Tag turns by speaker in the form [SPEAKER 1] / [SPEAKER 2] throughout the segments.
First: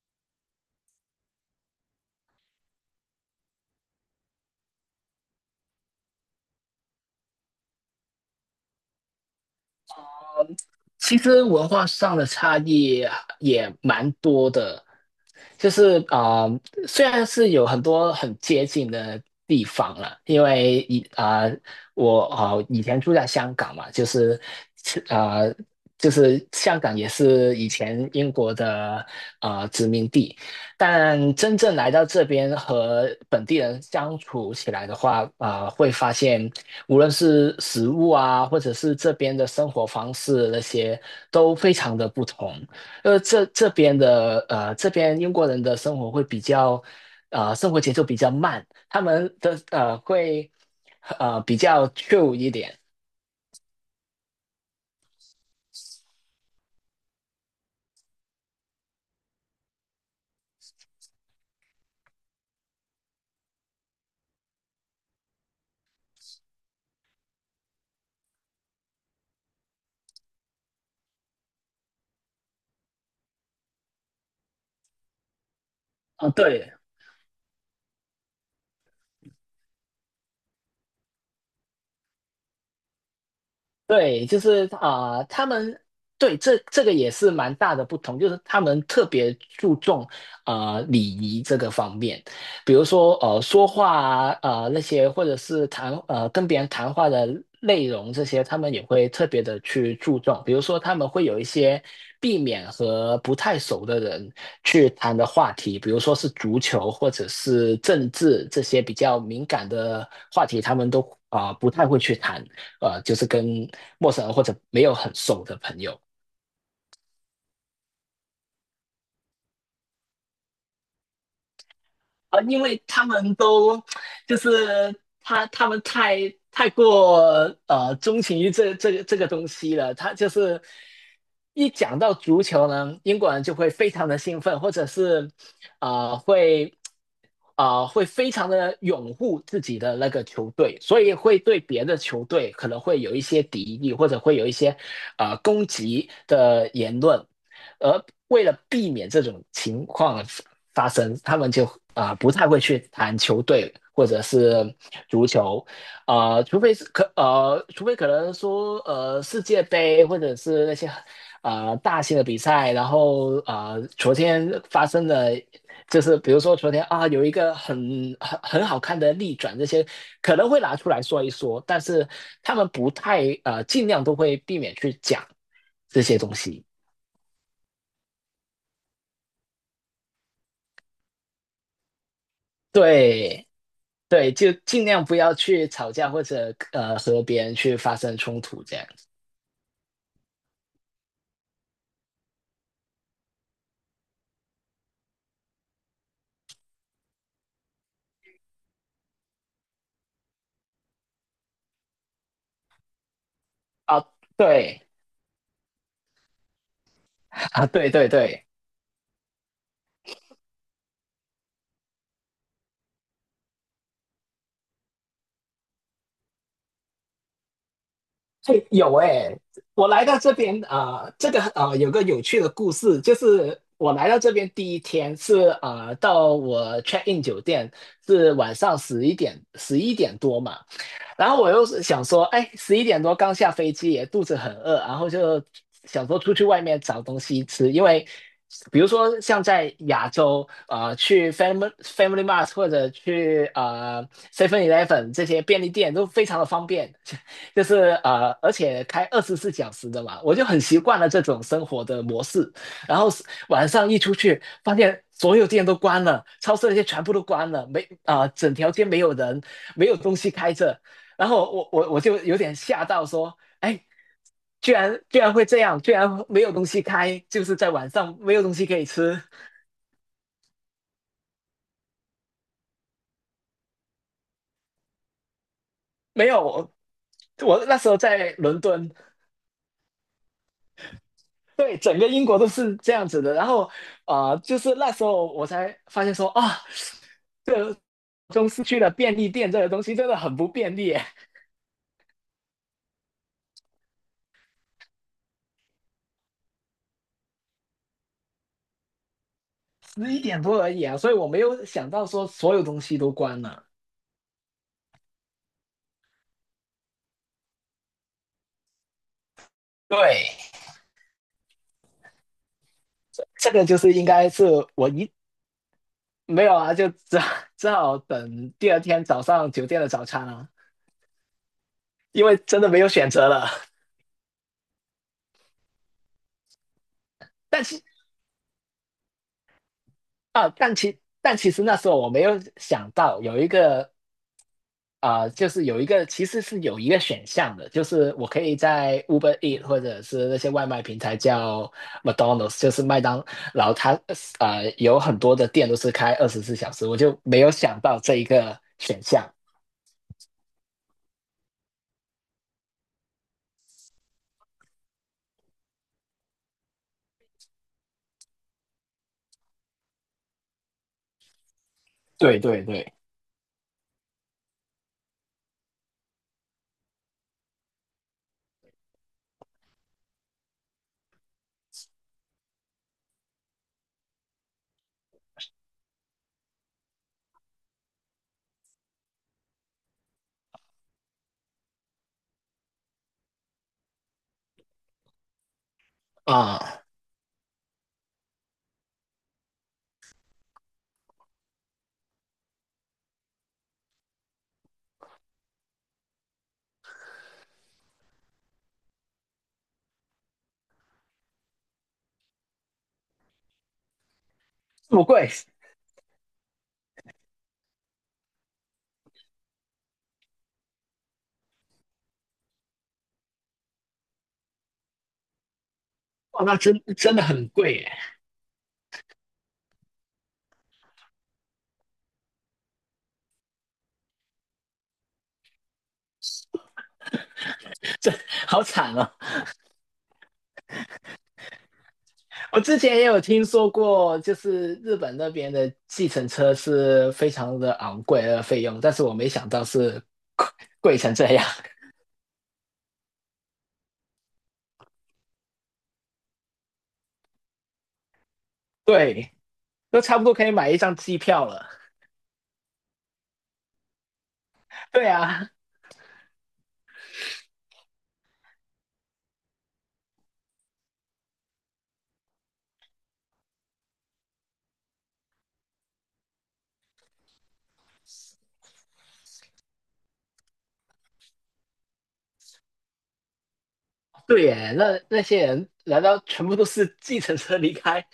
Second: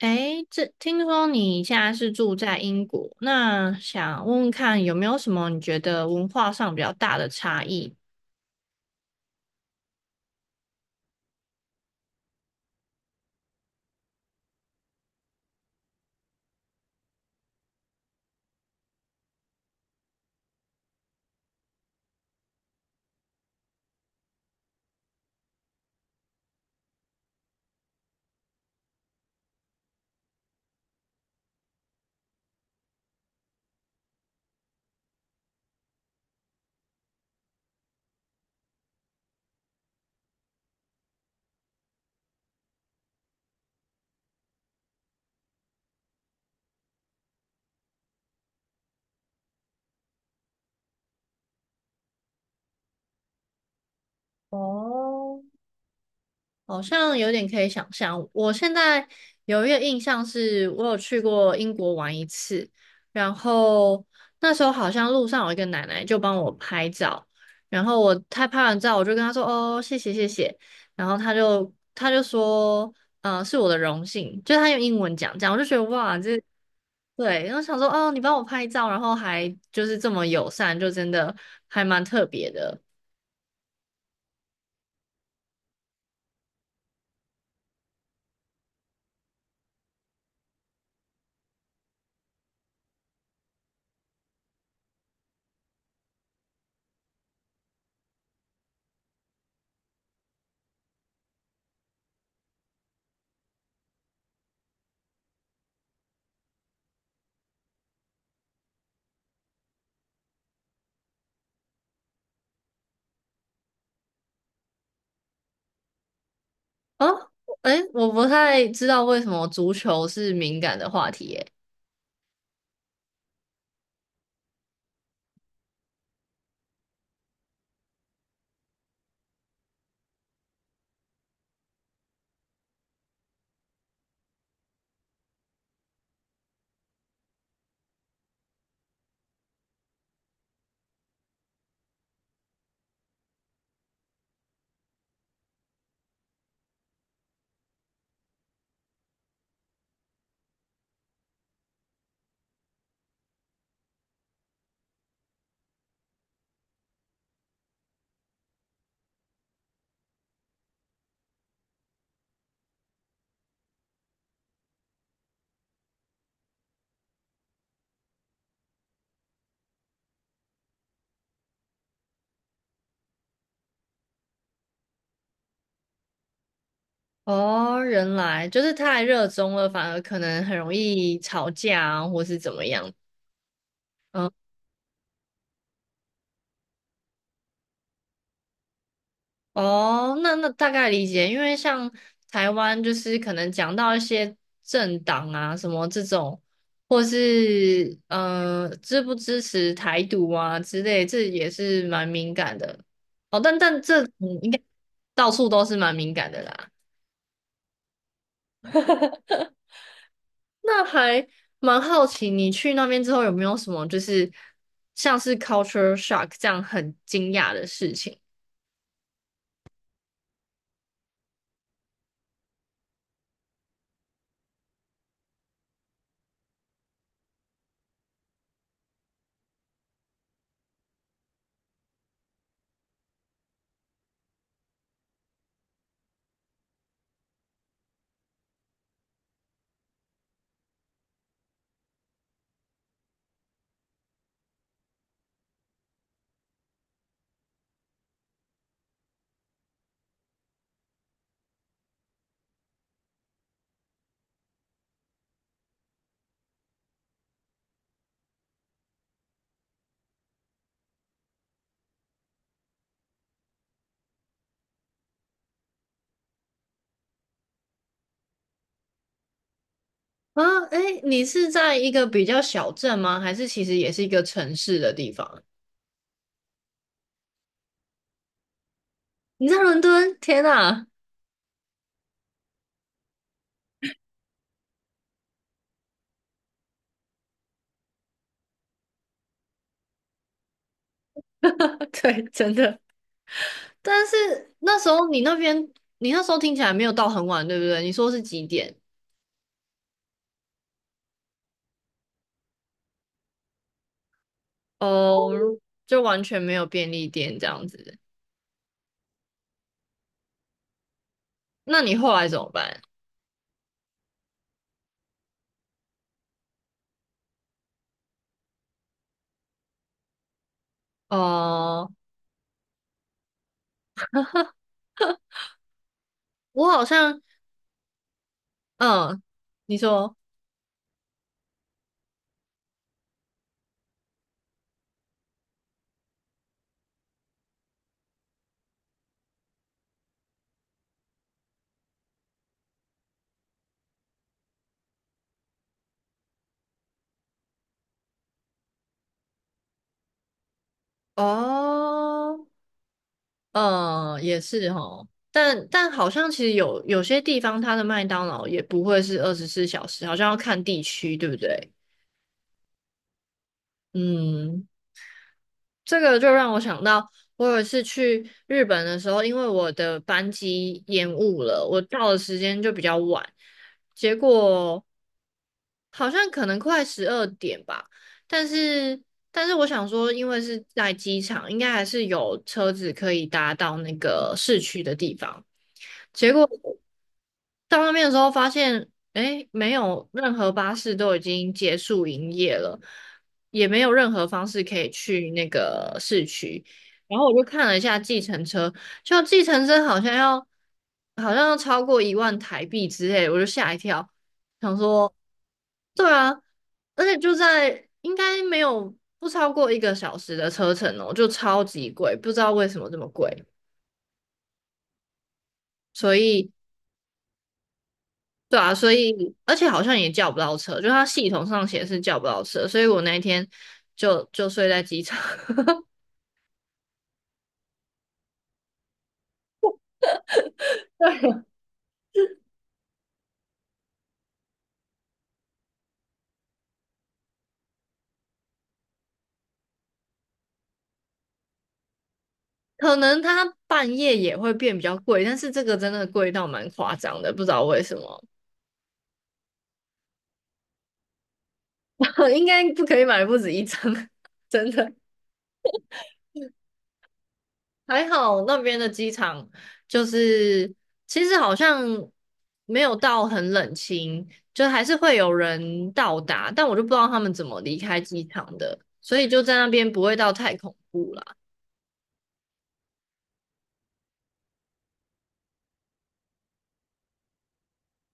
[SPEAKER 1] 诶，这听说你现在是住在英国，那想问问看有没有什么你觉得文化上比较大的差异？
[SPEAKER 2] 其实文化上的差异也蛮多的，就是啊、呃虽然是有很多很接近的地方了，因为我以前住在香港嘛，啊、呃就是香港也是以前英国的殖民地，但真正来到这边和本地人相处起来的话，会发现无论是食物啊，或者是这边的生活方式那些，都非常的不同。这边英国人的生活会比较，生活节奏比较慢，他们的呃会呃比较 c h i l 一点。
[SPEAKER 1] 哦，好像有点可以想象。我现在有一个印象是，我有去过英国玩一次，然后那时候好像路上有一个奶奶就帮我拍照，然后她拍完照，我就跟她说："哦，谢谢谢谢。"然后她就说："嗯、是我的荣幸。"就她用英文讲这样，我就觉得哇，
[SPEAKER 2] 啊，
[SPEAKER 1] 这
[SPEAKER 2] 对。
[SPEAKER 1] 对，然后想说："哦，你帮我拍照，然后还就是这么友善，就真的还蛮特别的。"
[SPEAKER 2] 对，他们对这个也是蛮大的不同，就是他们特别注重礼仪这个方面。比如说说话那些，或者是跟别人谈话的内容这些，他们也会特别的去注重。比如说他们会有一些避免和不太熟的人去谈的话题，比如说是足球或者是政治这些比较敏感的话题，他们都不太会去谈。就是跟陌生人或者没有很熟的朋友
[SPEAKER 1] 啊，哎，我不太知道为什么足球是敏感的话题耶。
[SPEAKER 2] 啊，因为他们都就是他们太过钟情于这个东西了。他就是一讲到足球呢，英国人就会非常的兴奋，或者是啊、呃会会非常的拥护自己的那个球队，所以会对别的球队可能会有一些敌意，或者会有一些攻击的言论。而为了避免这种情况发生，他们就不太会去谈球队或者是足球。除非可能说世界杯或者是那些大型的比赛，然后昨天发生的。就是比如说昨天啊，有一个很好看的逆转，这些可能会拿出来说一说，但是他们不太呃，尽量都会避免去讲这些东西。
[SPEAKER 1] 哦，原来就是太热衷了，反而可能很容易吵架啊，或是怎么样。
[SPEAKER 2] 对。
[SPEAKER 1] 嗯，
[SPEAKER 2] 对，就尽量不要去吵架或者和别人去发生冲突这样子
[SPEAKER 1] 哦，那大概理解，因为像台湾就是可能讲到一些政党啊什么这种，或是支不支持台独啊之类，这也是蛮敏感的。哦，但这
[SPEAKER 2] 啊。
[SPEAKER 1] 应该
[SPEAKER 2] 对
[SPEAKER 1] 到处都是蛮敏感的啦。
[SPEAKER 2] 啊。对对对。
[SPEAKER 1] 那还蛮好奇，你去那边之后有没有什么就是像是 culture shock 这样很惊讶的事情
[SPEAKER 2] 哎，有哎。我来到这边这个有个有趣的故事。就是我来到这边第一天是到我 check in 酒店是晚上11点多嘛。然后我又是想说，哎，十一点多刚下飞机，也肚子很饿，然后就想说出去外面找东西吃。因为比如说像在亚洲，去 Family Mart 或者去Seven Eleven 这些便利店都非常的方便，就是而且开二十四小时的嘛，我就很习惯了这种生活的模式。然后是晚上一出去，发现所有店都关了，超市那些全部都关了，没啊、呃整条街没有人，没有东西开着。然后我就有点吓到，说，哎，居然会这样，居然没有东西开，就是在晚上没有东西可以吃。
[SPEAKER 1] 啊？诶，你是在一个比较小镇吗？还是其实也是一个城市的地方？
[SPEAKER 2] 没有。我那时候在伦敦。
[SPEAKER 1] 你在伦敦？天呐，
[SPEAKER 2] 对，整个英国都是这样子的。然后，啊，就是那时候我才发现说啊，这个中市区的便利店这个东西真的很不便利耶。
[SPEAKER 1] 对，真的。但是那时候你那边，你那时候听起来没有到很晚，对不对？你说是几点？
[SPEAKER 2] 十一点多而已啊，所以我没有想到说所有东西都关了。
[SPEAKER 1] 哦，就完全没有便利店这样子。
[SPEAKER 2] 对。
[SPEAKER 1] 那你后来怎么办？
[SPEAKER 2] 这个就是应该是我一没有啊，就只好等第二天早上酒店的早餐啊，
[SPEAKER 1] 哦、
[SPEAKER 2] 因为真的没有选择了。
[SPEAKER 1] 我好像，
[SPEAKER 2] 但其
[SPEAKER 1] 嗯，你说。
[SPEAKER 2] 啊，但其实那时候我没有想到有一个其实是有一个选项的。就是我可以在 Uber Eat 或者是那些外卖平台叫 McDonald's，就是麦当劳。它有很多的店都是开二十四小时，我就没有想到这一个选项。
[SPEAKER 1] 哦，嗯，也是哦，但好像其实有些地方它的麦当劳也不会是24小时，好像要看地区，对不对？
[SPEAKER 2] 对对对。
[SPEAKER 1] 嗯，这个就让我想到，我有一次去日本的时候，因为我的班机延误了，我到的时间就比较晚，结果好像可能快12点吧，但是但是我想说，因为是在机场，应该还是有车子可以搭到那个市区的地方。结果
[SPEAKER 2] 啊、
[SPEAKER 1] 到那边的时候发现，哎，没有任何巴士都已经结束营业了，也没有任何方式可以去那个市区。然后我就看了一下计程车，就计程车好像要超过1万台币之类的，我就吓一跳，想
[SPEAKER 2] 这么
[SPEAKER 1] 说
[SPEAKER 2] 贵。
[SPEAKER 1] 对啊，而且就在应该没有不超过一个小时的车程哦，就超级贵，不知道为什么这么贵。所
[SPEAKER 2] 哇，
[SPEAKER 1] 以
[SPEAKER 2] 那真的很贵耶。
[SPEAKER 1] 对啊，所以而且好像也叫不到车，就它系统上显示叫不到车，所以我那一天就睡在机场。
[SPEAKER 2] 好惨哦！我之前也有听说过，就是日本那边的计程车是非常的昂贵的费用，但是我没想到是贵贵成这样。
[SPEAKER 1] 可能它半夜也会变比较贵，但是这个真的贵到蛮夸张的，不知道为什么，
[SPEAKER 2] 对，都差不多可以买一张机票了。
[SPEAKER 1] 应该不可以买不止一张，真的。
[SPEAKER 2] 对啊。
[SPEAKER 1] 还好那边的机场就是其实好像没有到很冷清，就还是会有人到达，但我就不知道他们怎么离开机场的，所以就在那边不会到太恐怖啦。
[SPEAKER 2] 对耶，那那些人难道全部都是计程车离开？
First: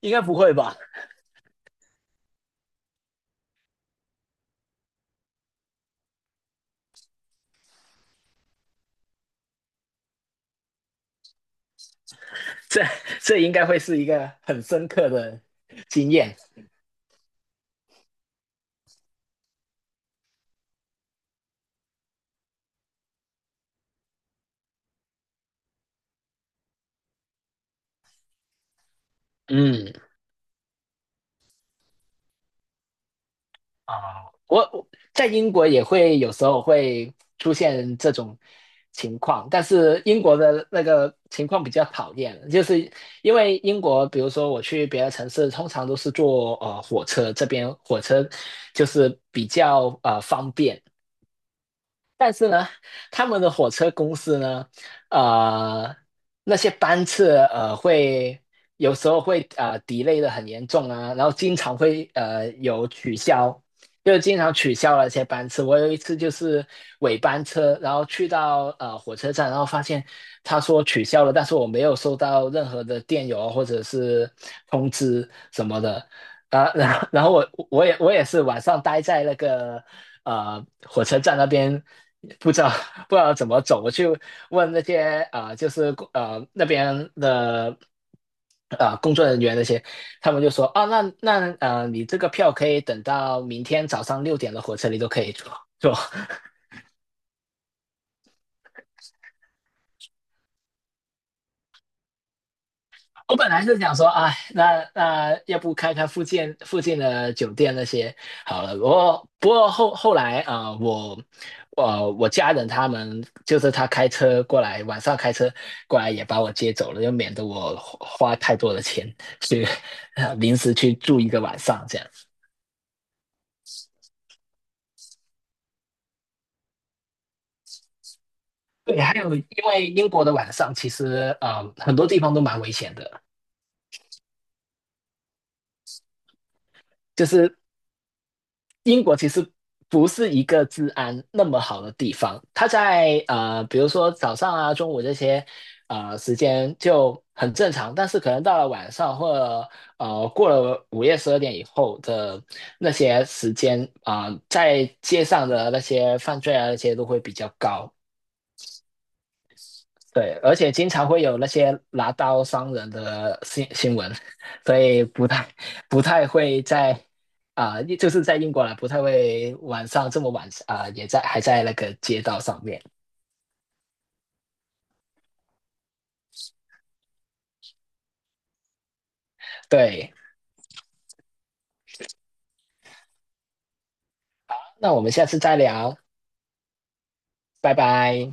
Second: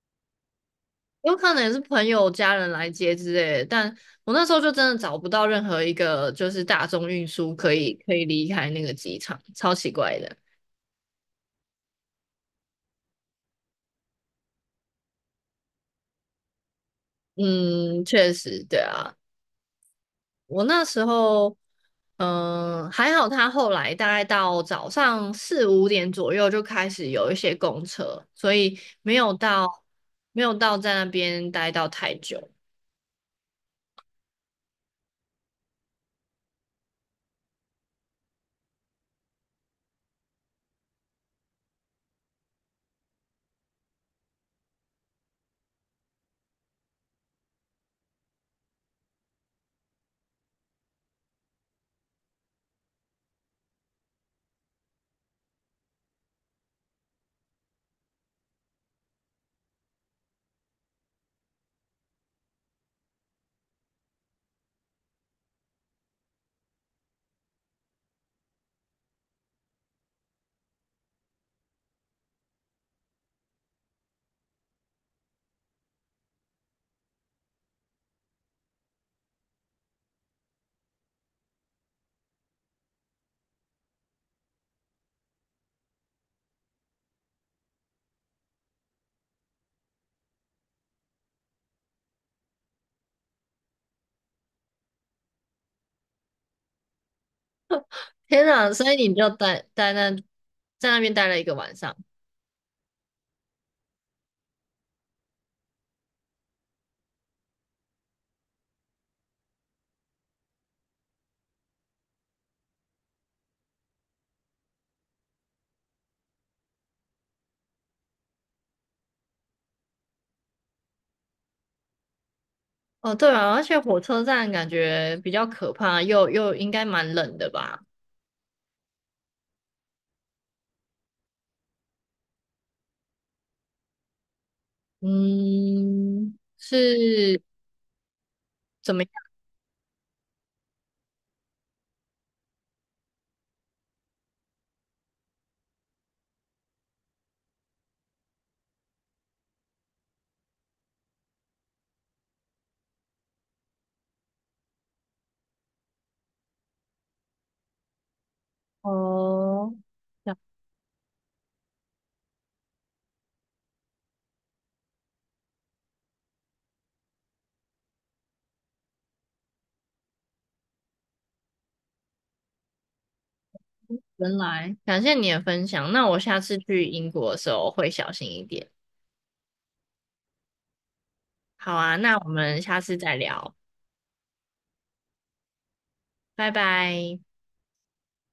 [SPEAKER 2] 应该不会吧？
[SPEAKER 1] 有可能也是朋友、家人来接之类的，但我那时候就真的找不到任何一个就是大众运输可以离开那个机场，超奇怪的。
[SPEAKER 2] 这这应该会是一个很深刻的经验。
[SPEAKER 1] 嗯，确实，对啊，我那时候，还好他后来大概到早上4、5点左右就开始有一些公车，所以没有到
[SPEAKER 2] 嗯。
[SPEAKER 1] 没有到在那边待到太久。
[SPEAKER 2] 啊，我在英国也会有时候会出现这种情况。但是英国的那个情况比较讨厌，就是因为英国，比如说我去别的城市，通常都是坐火车，这边火车就是比较方便。但是呢，他们的火车公司呢，呃，那些班次会有时候会delay 的很严重啊，然后经常会有取消，就是经常取消了一些班次。我有一次就是尾班车，然后去到火车站，然后发现他说取消了，但是我没有收到任何的电邮啊或者是通知什么的。啊，然后我也是晚上待在那个火车站那边不知道不知道怎么走。我去问那些那边的工作人员那些，他们就说啊那你这个票可以等到明天早上6点的火车你都可以坐。
[SPEAKER 1] 天哪，所以你就待待那在那边待了一个晚上。
[SPEAKER 2] 我本来是想说，哎，那要不开附近的酒店那些好了。不过后来我我家人他们就是他开车过来，晚上开车过来也把我接走了，就免得我花太多的钱去 临时去住一个晚上这样。
[SPEAKER 1] 哦，对啊，而且火车站感觉比较可怕，又应该蛮冷的吧？
[SPEAKER 2] 对，还有因为英国的晚上其实很多地方都蛮危险的。
[SPEAKER 1] 嗯，
[SPEAKER 2] 就
[SPEAKER 1] 是
[SPEAKER 2] 是
[SPEAKER 1] 怎么
[SPEAKER 2] 英
[SPEAKER 1] 样？
[SPEAKER 2] 国其实不是一个治安那么好的地方。它在比如说早上啊、中午这些时间就很正常，但是可能到了晚上或者过了午夜12点以后的那些时间在街上的那些犯罪啊那些都会比较高。
[SPEAKER 1] 哦，
[SPEAKER 2] 对，
[SPEAKER 1] 呀
[SPEAKER 2] 而且经常会有那些拿刀伤人的新闻，所以不太会在就是在英国啦，不太会晚上这么晚也在还在那个街道上面。
[SPEAKER 1] 原来，感谢你的分享。那我下次去英国的时候会小心一点。
[SPEAKER 2] 对，
[SPEAKER 1] 好啊，那我们下次再聊，
[SPEAKER 2] 那我们下次再聊。
[SPEAKER 1] 拜拜。
[SPEAKER 2] 拜拜。